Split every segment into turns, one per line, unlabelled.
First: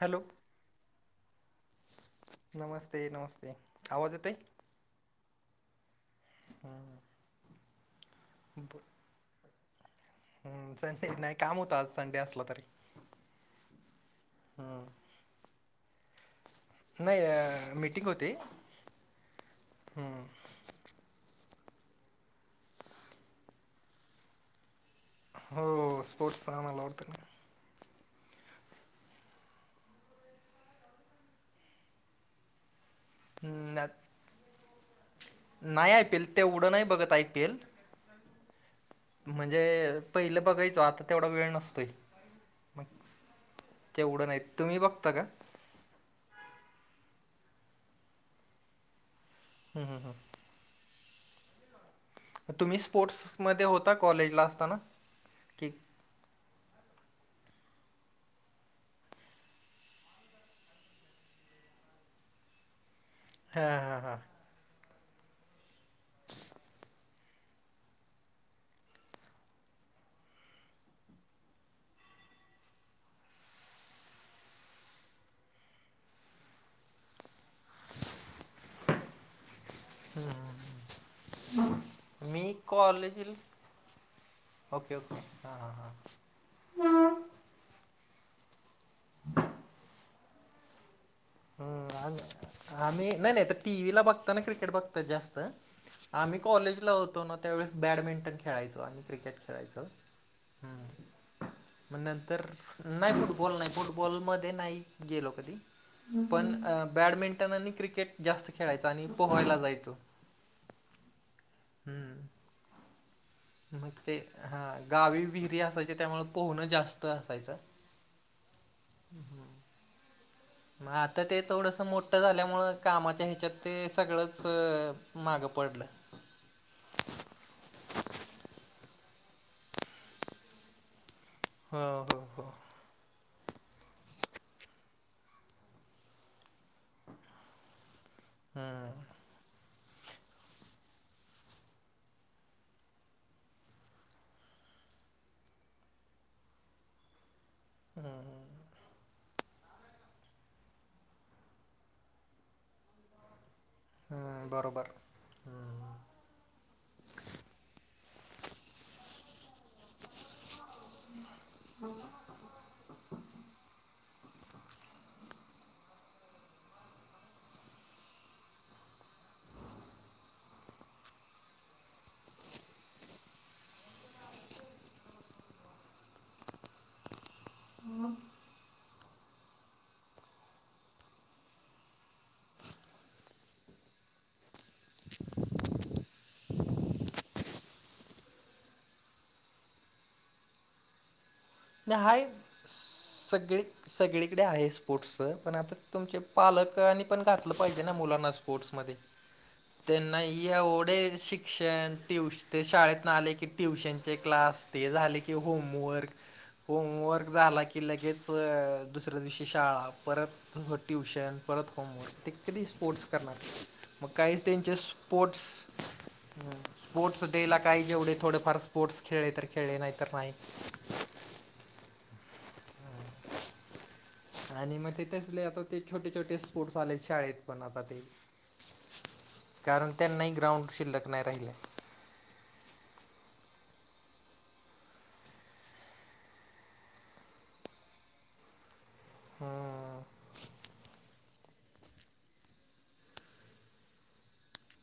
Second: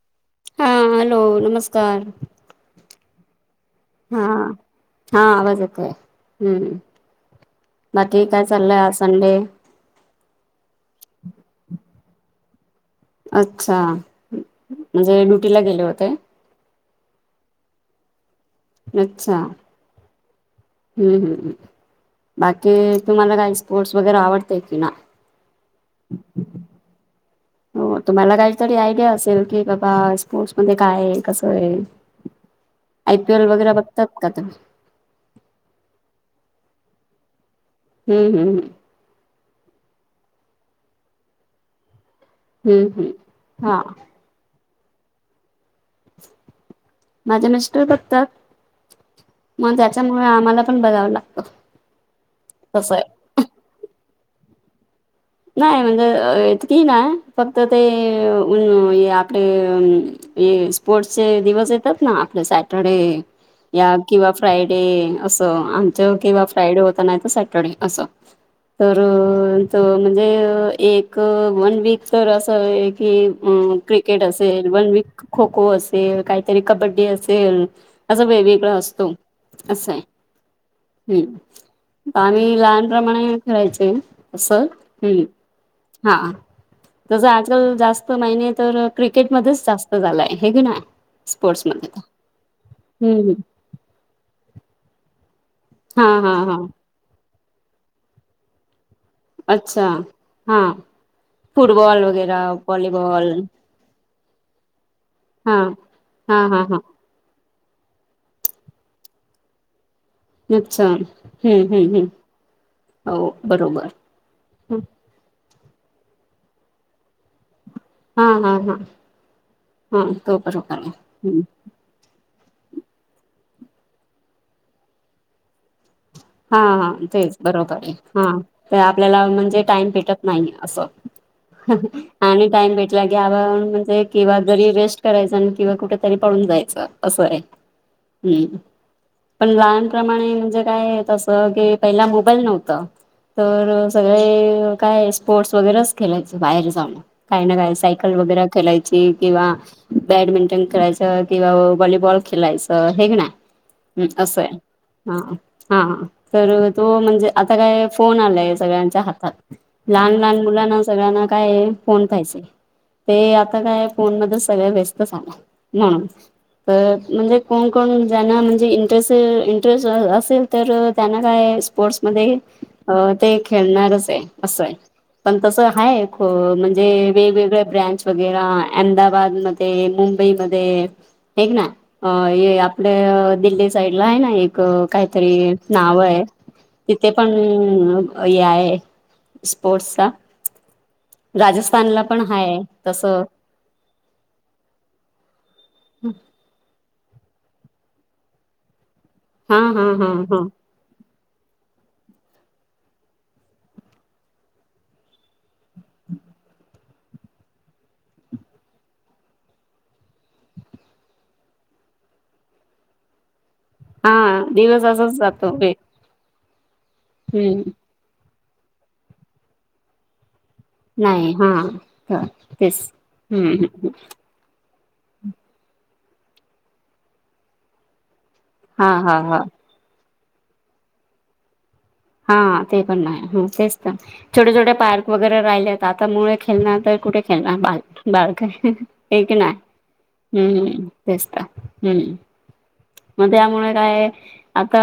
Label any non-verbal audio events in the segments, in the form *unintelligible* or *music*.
Hello.
हा hello, नमस्कार
नमस्ते नमस्ते आवाज
हा.
येतोय
हा आवाज येतोय.
हा
हम्म
हा.
बाकी काय चाललंय? आज संडे
हम्म संडे नाही. काम होत आज संडे असला तरी.
अच्छा,
हम्म.
म्हणजे ड्युटीला गेले होते.
नाही अ. मीटिंग होते.
अच्छा. हू हू हू. बाकी तुम्हाला काही स्पोर्ट्स वगैरे आवडतय का नाही?
हो हो स्पोर्ट्स आम्हाला आवडत ना.
हो तुम्हाला काहीतरी आयडिया असेल, की बाबा स्पोर्टस मध्ये काय आहे कसं आहे? आय पी एल वगैरे
हम्म,
बघतात
ना-
का तुम्ही?
नाही आय पी एल, तेवढ नाही बघत आय पी एल.
हू हुं हुं.
म्हणजे पहिलं बघायचो, आता तेवढा वेळ नसतोय. मग
हम्म हम्म हा
तेवढं नाही, तुम्ही बघता का?
माझे मिस्टर बघतात, म
हम्म, हम्म,
त्याच्यामुळे
हम्म.
आम्हाला पण बघावं लागतं.
तुम्ही
तसं आहे
स्पोर्ट्स मध्ये होता कॉलेजला असताना? की
नाही म्हणजे अ इतकी नाय, फक्त ते अ अ आपले अ ते स्पोर्ट्स चे दिवस येतात ना, आपले सॅटरडे
हां
या
हां
किंवा
हां
फ्रायडे असं आण चव किंवा फ्राय डे होता नाही, तर सॅटर डे अस. म्हणजे एक वन वीक तर असं आहे की, क्रिकेट असेल वन वीक खो खो असेल, काहीतरी कबड्डी असेल, असं वेगवेगळां असतो. असं हाय. हू
मी
आम्ही
कॉलेज
लहानप्रमाणे खेळायचे असं.
ओके
हू
ओके हां हां हां
हा, तसं आजकाल जास्त महिने तर क्रिकेट मध्येच जास्त झालाय हे की नाय.
हां. आमी आम्ही नाही नाही, तर टी व्ही ला बघता ना क्रिकेट बघतात जास्त.
हा हा
आम्ही
हा
कॉलेजला होतो ना, त्यावेळेस बॅडमिंटन खेळायचो आम्ही. क्रिकेट तेन खेळायचं
अच्छा हा
मग
फुटबॉल वगैरे
नंतर, नाही
व्हॉलीबॉल
फुटबॉल नाही फुट बॉलमध्ये नाही गेलो
हा
कधी.
हा
पण
हा हा
बॅडमिंटन आणि क्रिकेट जास्त खेळायचो आणि पोहायला जायचो.
अच्छा हू हू हू.
हम्म
हो बरोबर
मग ते हा गावी विहिरी असायच्या त्यामूळ पोहण जास्त असायचं.
हा हा हा हा. हा तो बरोबर कशो करे हम्म.
थोडस मो ठ झाल्यामुळं कामाच्या ह्याच्यात ते सगळंच मागं पडलं.
हा हा तेच बरोबर ये, हा. तर आपल्याला म्हणजे टाइम भेटत नाही असं
हो हो
आणि
हो
टाइम भेट गे आवा म्हणजे किंवा जरी रेस्ट करायचं आणि किंवा कुठ तरी पडून जायचं असं आहे. हू
हम्म
पण लहानप्रमाणे म्हणजे काय तस की पहिला मोबाईल नव्हतं. तर, सगळे काय स्पोर्ट्स वगैरेच खेळायचं बाहेर जाऊन, काही ना काय
हम्म
सायकल वगैरे खेलायची किंवा बॅडमिंटन खेलायचं किंवा व्हॉलीबॉल खेलायचं हे ग ना? हं, असं
हम्म
हाय.
बरोबर
हा. हा,
हम्म
तर तो म्हणजे, आता काय फोन आलाय सगळ्यांच्या हातात. लहान, लहान मुलांना सगळ्यांना काय फोन पाहिजे. ते आता काय फोन मध्ये सगळे वेस्त झालाय, म्हणून. तर म्हणजे, कोण-कोण ज्यांना म्हणजे, इंटरेस्ट, इंटरेस्ट असेल तर त्यांना काय स्पोर्ट्समध्ये अ ते खेळणारच आहे असं हाय, पण तस आहे ख म्हणजे वेगवेगळ ब्रँच वगैरा अहमदाबादमध्ये, मुंबईमध्ये ऐक ना, आपलं दिल्ली साईडला आहे ना, एक काय तरी नाव आहे, तिथे पण हे आहे. स्पोर्ट्सचा राजस्थानला
नाही
पण हाय, तस
सगळी सगळीकडे आहे स्पोर्ट्सचं, पण आता तुमच्या पालकांनी पण घातलं पाहिजे ना, मुलांना स्पोर्ट्स मध्ये.
हा हा हा
त्यांना
हा
एवढं शिक क्षण, ट्यूश ते शाळेतन आले की, ट्युशनचे क्लास, ते झाले की होमवर्क. होमवर्क झाला की, लगेच दुसऱ्या दिवशी शाळा परत ट्युशन, परत होमवर्क, ते कधी स्पोर्ट्स करणार? मग
हा
काहीच त्यांचे
दिवस असाच
स्पोर्ट्स.
जातो
स्पोर्ट्स डे ला
हम्म
काही जेवढे थोडेफार स्पोर्ट्स खेळले, तर खेळले नाही तर नाही.
नाही, हा तर तेच. हं, हं, हं.
आणि मग ते तसले आता ते छोटे, छोटे स्पोर्टस् आलेत, शाळेत पण आता ते.
हा, हा, हा.
कारण त्यांनाही ग्राउंड शिल्लक नाही राहिलाय.
हा, ते पण नाही, तेच तर. छोटे, छोटे पार्क वगैरे राहिलेत. आता मुळे खेळणार, तर कुठे खेळणार बा बाळक. एक ना,
हम्म
हम्म, तेच तर हम्म. मग त्यामुळे काय आता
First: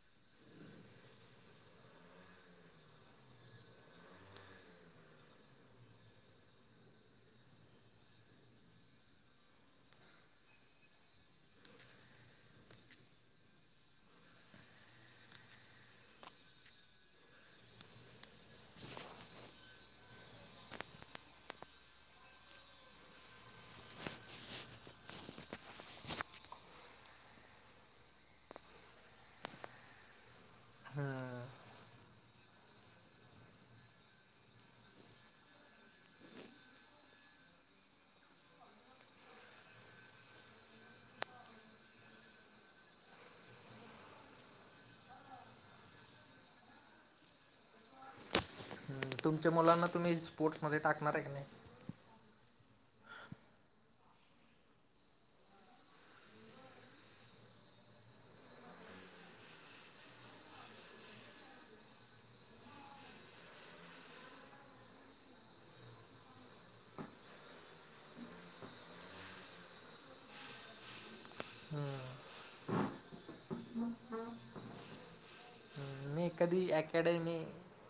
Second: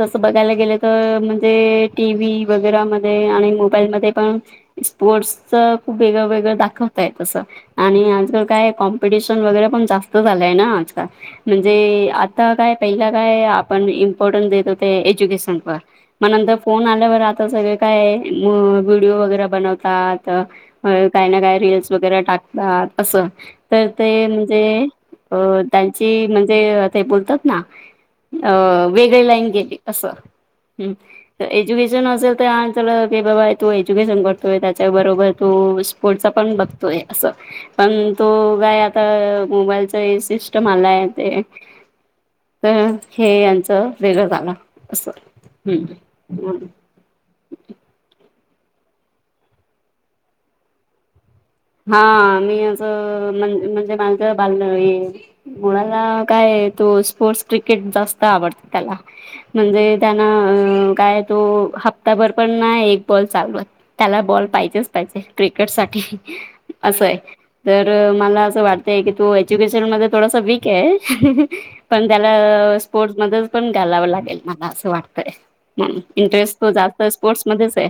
तसं बघायला गेलं तर, म्हणजे टिव्ही वगैरेमध्ये आणि मग मोबाईलमध्ये पण स्पोर्ट्सच खूप वेगळं, वेगळं दाखवताय तसं. आणि आजकाल काय कॉम्पिटिशन वगैरे, पण जास्त झालंय ना, आजकाल म्हणजे आज आता काय पहिलं काय, आपण इम्पॉर्टन्ट देत होते एज्युकेशन वर. मग नंतर फोन आल्यावर आता सगळे काय, मग व्हिडिओ वगैरे बनवतात. मग काही ना काय, रील्स वगैरे टाकतात असं. तर ते म्हणजे, अ त्यांची म्हणजे, ते बोलतात ना. अ वेगळी लाईन गेली असं. हं.
हम्म
एज्युकेशन असेल तर की, बाबा तो एज्युकेशन करतोय त्याच्याबरोबर तू पुढचा पण बघतोय असं. पण तो काय आता मोबाईलचा सिस्टम आलाय ते. तर हे यांचं वेगळं झालं अस. हं.
तुमच्या मुलांना तुम्ही स्पोर्ट्समध्ये टाकणार आहे का नाही?
हा, मी असं म्हण- म्हणजे माझ बाल हे. मुलाला काय तो स्पोर्ट्स क्रिकेट जास्त आवडत त्याला. म्हणजे त्यांना अ काय तो हप्ताभर पण नाय एक बॉल चालवत. त्याला बॉल पाहिजेच, पाहिजे क्रिकेट साठी असंय. तर मला असं वाटतंय की तो एज्युकेशन मध्ये थोडासा वीक आहे. पण त्याला स्पोर्टस मधुन पण घालावं लागेल मला असं वाटतय. हम्म,
मी
इंटरेस्ट
कधी
तो जास्त
अकॅडमी
स्पोर्टस मध्येच आहे.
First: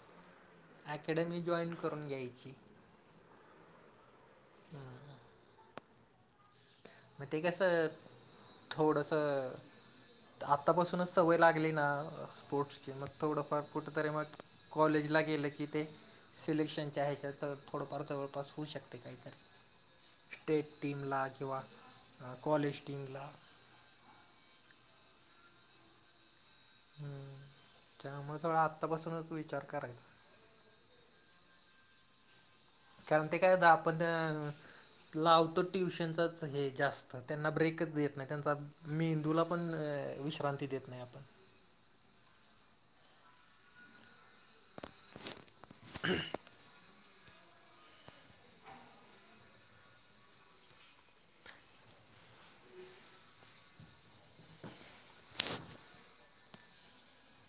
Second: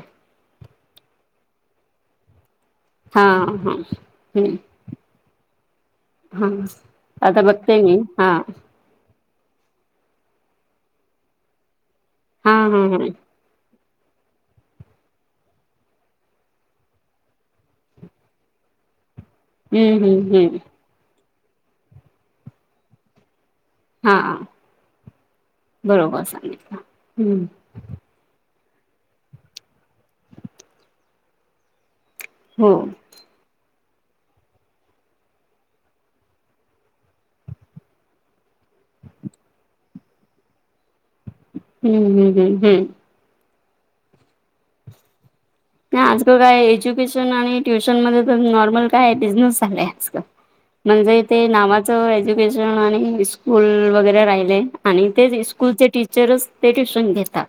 अकॅडमी जॉईन करून घ्यायची.
हा हा हम्म. हा आता बघेतेय मी हा.
थोडस आतापासूनच सवय लागली ना.
हा हा
स्पोर्टसची
हा
मग थोडंफार कुठेतरी मग कॉलेजला गेलं की ते सिलेक्शनच्या ह्याच्या तर थोडंफार जवळपास होऊ शकते काही तरी.
हम्म, हम्म, हम्म..
टीमला किंवा कॉलेज टीमला
हां बरोबर सांगितलं, हम्म.
त्यामुळे थोडा आत्तापासूनच विचार करायचा.
हो.
कारण ते काय होतं आपण त्या लावतो ट्युशनचाच हे जास्त त्यांना ब्रेकच देत नाही त्यांचा मेंदूला पण विश्रांती देत नाही आपण.
हम्म, हम्म, हम्म, हम्म.
हा *inaudible*
नाही आजकाल काय एज्युकेशन आणि ट्युशन मध्ये तर नॉर्मल काय बिझनेस झालाय आजकाल- म्हणजे तेे नावाचं एज्युकेशन आणि स्कूल वगैरे राहिले. आणि ते स्स्कूलचे टीचरच ते ट्युशन घेता.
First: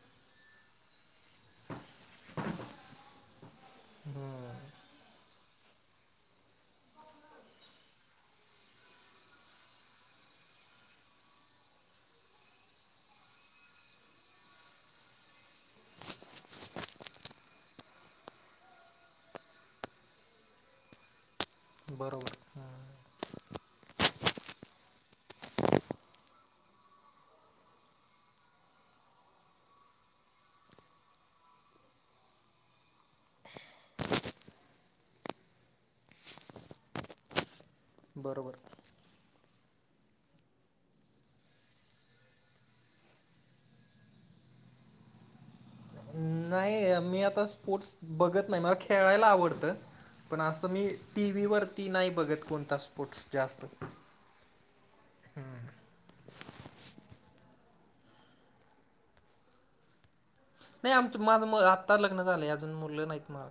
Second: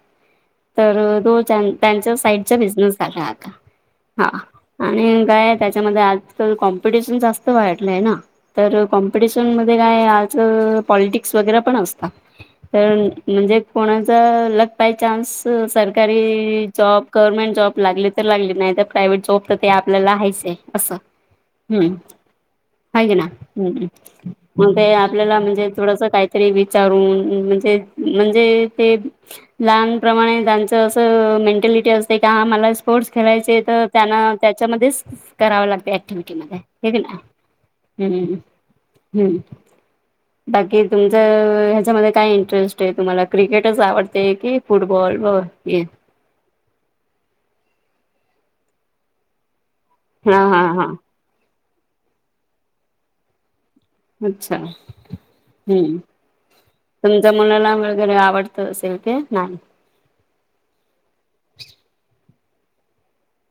तर तो त्यांच्या साईडचा बिझनेस झाला आता. हा
हम्म
आणि काय त्याच्यामध्ये आज तर कॉम्पिटिशन जास्त वाटलंय ना. तर कॉम्पिटिशन मध्ये काय आज पॉलिटिक्स वगैरे पण असता. तर म्हणजे कोणाचा लग बाय चान्स सरकारी जॉब गव्हर्मेंट जॉब लागली तर लागले नाही तर प्रायवट जॉब तर ते आपल्याला हायचय अस, हम्म.
बरोबर हम्म
हाय की ना? हम्म. मग ते आपल्याला म्हणजे थोडस काहीतरी विचारून म्हणजे, म्हणजे ते लहान प्रमाणे त्यांचं असं मेंटॅलिटी असते का हा मला स्पोर्टस खेळायचे तर त्यांना त्याच्यामध्ये कराव लागत ऍक्टिव्हटी मग काय हे की नाय? हम्म,
बरोबर
हम्म. बाकी तुमचं ह्याच्यामध्ये काय इंटरेस्ट आहे तुम्हाला क्रिकेटच आवडते की फुटबॉल व हॉकी.
नाही मी आता स्पोर्टस बघत नाही मला खेळायला आवडतं
हा
पण
हा
असं
हा
मी टी व्ही वरती नाही बघत कोणता स्पोर्टस जास्त.
अच्छा, हम्म. तुमच्या मुलाला वगैरे आवडत असेल ते नाही?
नाही आमच माझं आत्ता लग्न झालंय अजून मुलं नाहीत मला.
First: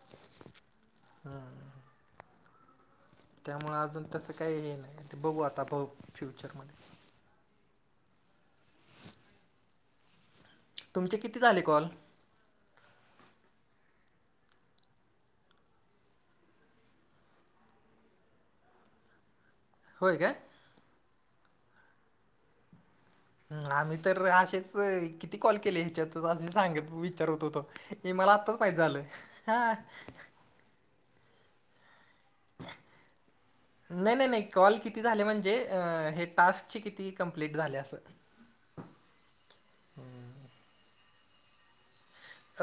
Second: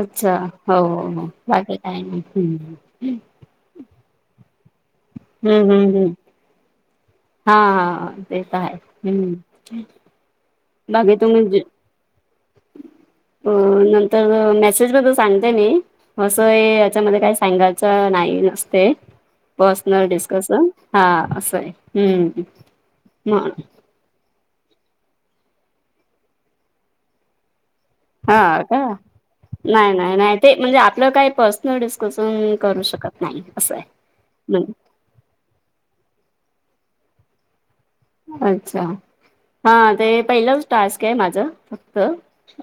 अच्छा, हो हो बाकी काही नाही, हम्म.
त्यामुळे अजून तसं काही हे नाही ते बघू आता
हम्म
पाहु
हम्म हम्म
फ्युचरमध्ये.
हा हा ते तर आहे, हम्म. बाकी
तुमचे किती
तुम्ही
झाले कॉल?
अ नंतर अ मॅसेज बद्दल सांगते मी. असं हे, याच्यामध्ये काही सांगायचं नाही. नसतय. पर्सनल
होय काय
डिस्कस. हा, असंय. हम्म. मग
ह आम्ही तर असेच, किती कॉल केले ह्याच्यात? असे सांगत, विचारत होतो. ही मला
हा
आत्ताच माहित
का
झालं. ह.
नाही नाही नाही ते म्हणजे, आपलं काही पर्सनल डिस्कसन, करू शकत नाही. असंय.
नाही, नाही, नाही.
म्ह
कॉल किती झाले म्हणजे? अ हे टास्कचे किती कंप्लीट झाले? असं.
अच्छा. हा. ते, पहिलंच टास्कय, माझं. त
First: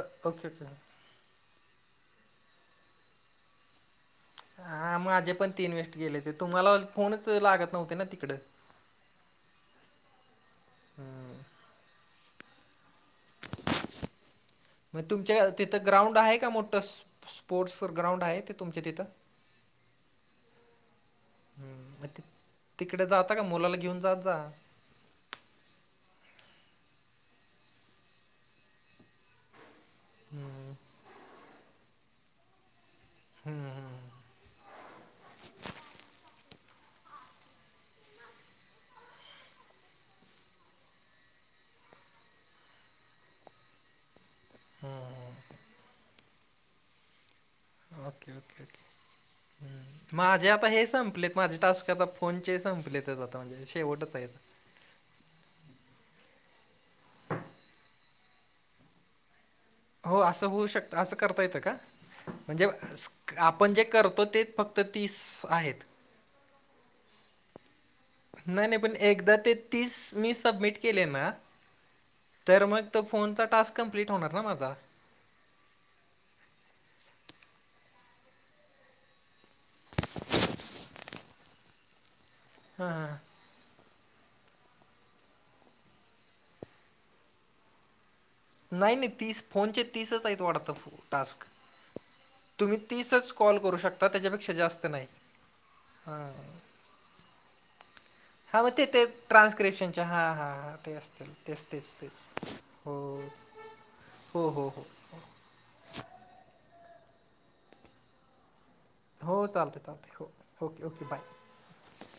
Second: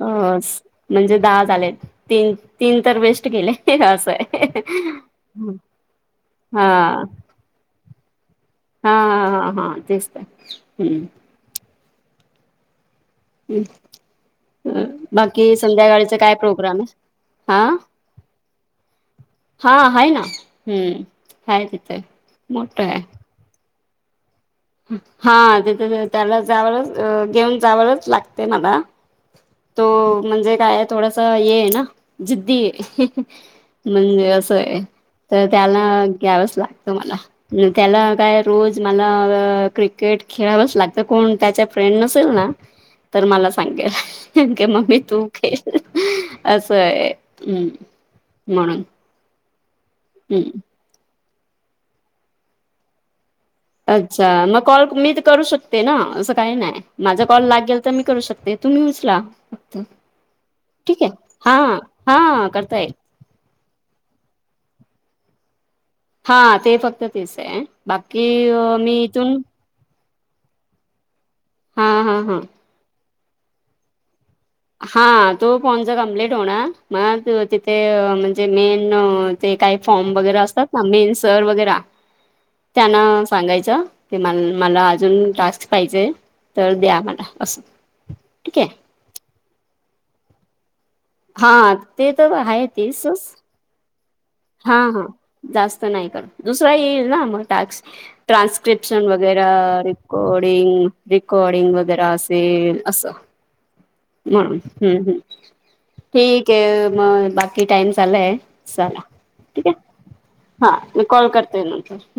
अ
ओके,
स
ओके.
म्हणजे दहा झाले. तीन, तीन तर बेस्ट गेले. असंय.
हा, माझे पण तीन वेस्ट गेले. ते
हा
तुम्हाला फोनच लागत नव्हते ना, तिकडं.
हा, हा, हा. तेच त.
हा.
हम्.
मग तुमच्या तिथं ग्राउंड
काय
आहे का? मोठं.
प्रोग्राम
स्
आहे
स्
हा
स्पोर्ट्स ग्राउंड आहे, ते तुमच्या तिथं.
हा, हाय ना. हम्म. हाय तिथे. मोठय.
आता मुलाला घेऊन जात जा.
हा तिथं, त्याला जावल, घेऊन जावलच लागतय मला. तो, म्हणजे
हं,
काय? थोडस येय ना. जिद्दीय.
हा.
म्हणजे असंय. तर त्याला घ्यावच लागतं मला. त्याला काय रोज मला क्रिकेट खेळावंच लागतं. कोण त्याच्या फ्रेंड नसेल ना, तर मला सांगेल. *unintelligible* क
हं,
मम्मी, तू
हं.
केलय असंय. हम्.
Okay, okay, okay. हं. माझे
हम्म
आता हे संपलेत माझे टास्क. आता फोनचे संपलेत, आता म्हणजे शेवटच
अच्छा,
आहेत.
मग कॉल मी त करू शकते ना? असं काय नाय. माझा कॉल लागेल त मी करू शकते. तुम्ही उचला.
हो, असं होऊ शकतं.
ठीक आहे
असं करता
हा
येतं का?
हा
म्हणजे
करता येईल
असं आपण जे करतो तेच फक्त तीस आहेत.
हा, ते फक्त तेचय. बाकी, मी इथून
तीस, मी सबमिट केले ना
हा, हा, हा.
तर मग तो फोनचा टास्क कंप्लीट होणार ना माझा?
हा, तो फोनचा कंप्लीट होणार. मग त तिथे अ म्हणजे मेन ते काय फॉर्म वगैरा असतात ना, मेन सर वगैरा,
हां,
त्यांना
हां.
सांगायच, की म मला अजून टास्क पाहिजे, तर द्या मला. असं. ठीके.
नाही - नाही. तीस, फोनचे तीसचयत वाटतं, फो टास्क.
हा ते तर आहे
तुम्ही
तेसच
तीसच कॉल करू शकता. त्याज्या
हा, हा. जास्त नाही कर. दुसरा येईल ना, मग टाक्स?
हां, मग ते ते
ट्रान्स्क्रिप्शन वगैर,
ट्रान्स्क्रिप्शनच्या हां, हां, हां.
रिकॉर्डिंग.
ते असतील. तेच,
रिकॉर्डिंग
तेच,
वगैरे
तेच.
असेल. असं.
हो.
म
हो
हम्म,
हो हो
हम्. ठीकय मग. बाकी टाइम झालाय. चला,
हो
ठीकय.
चालते चालते हो
हा,
ओके
मी
ओके बाय
कॉल करते नंतर.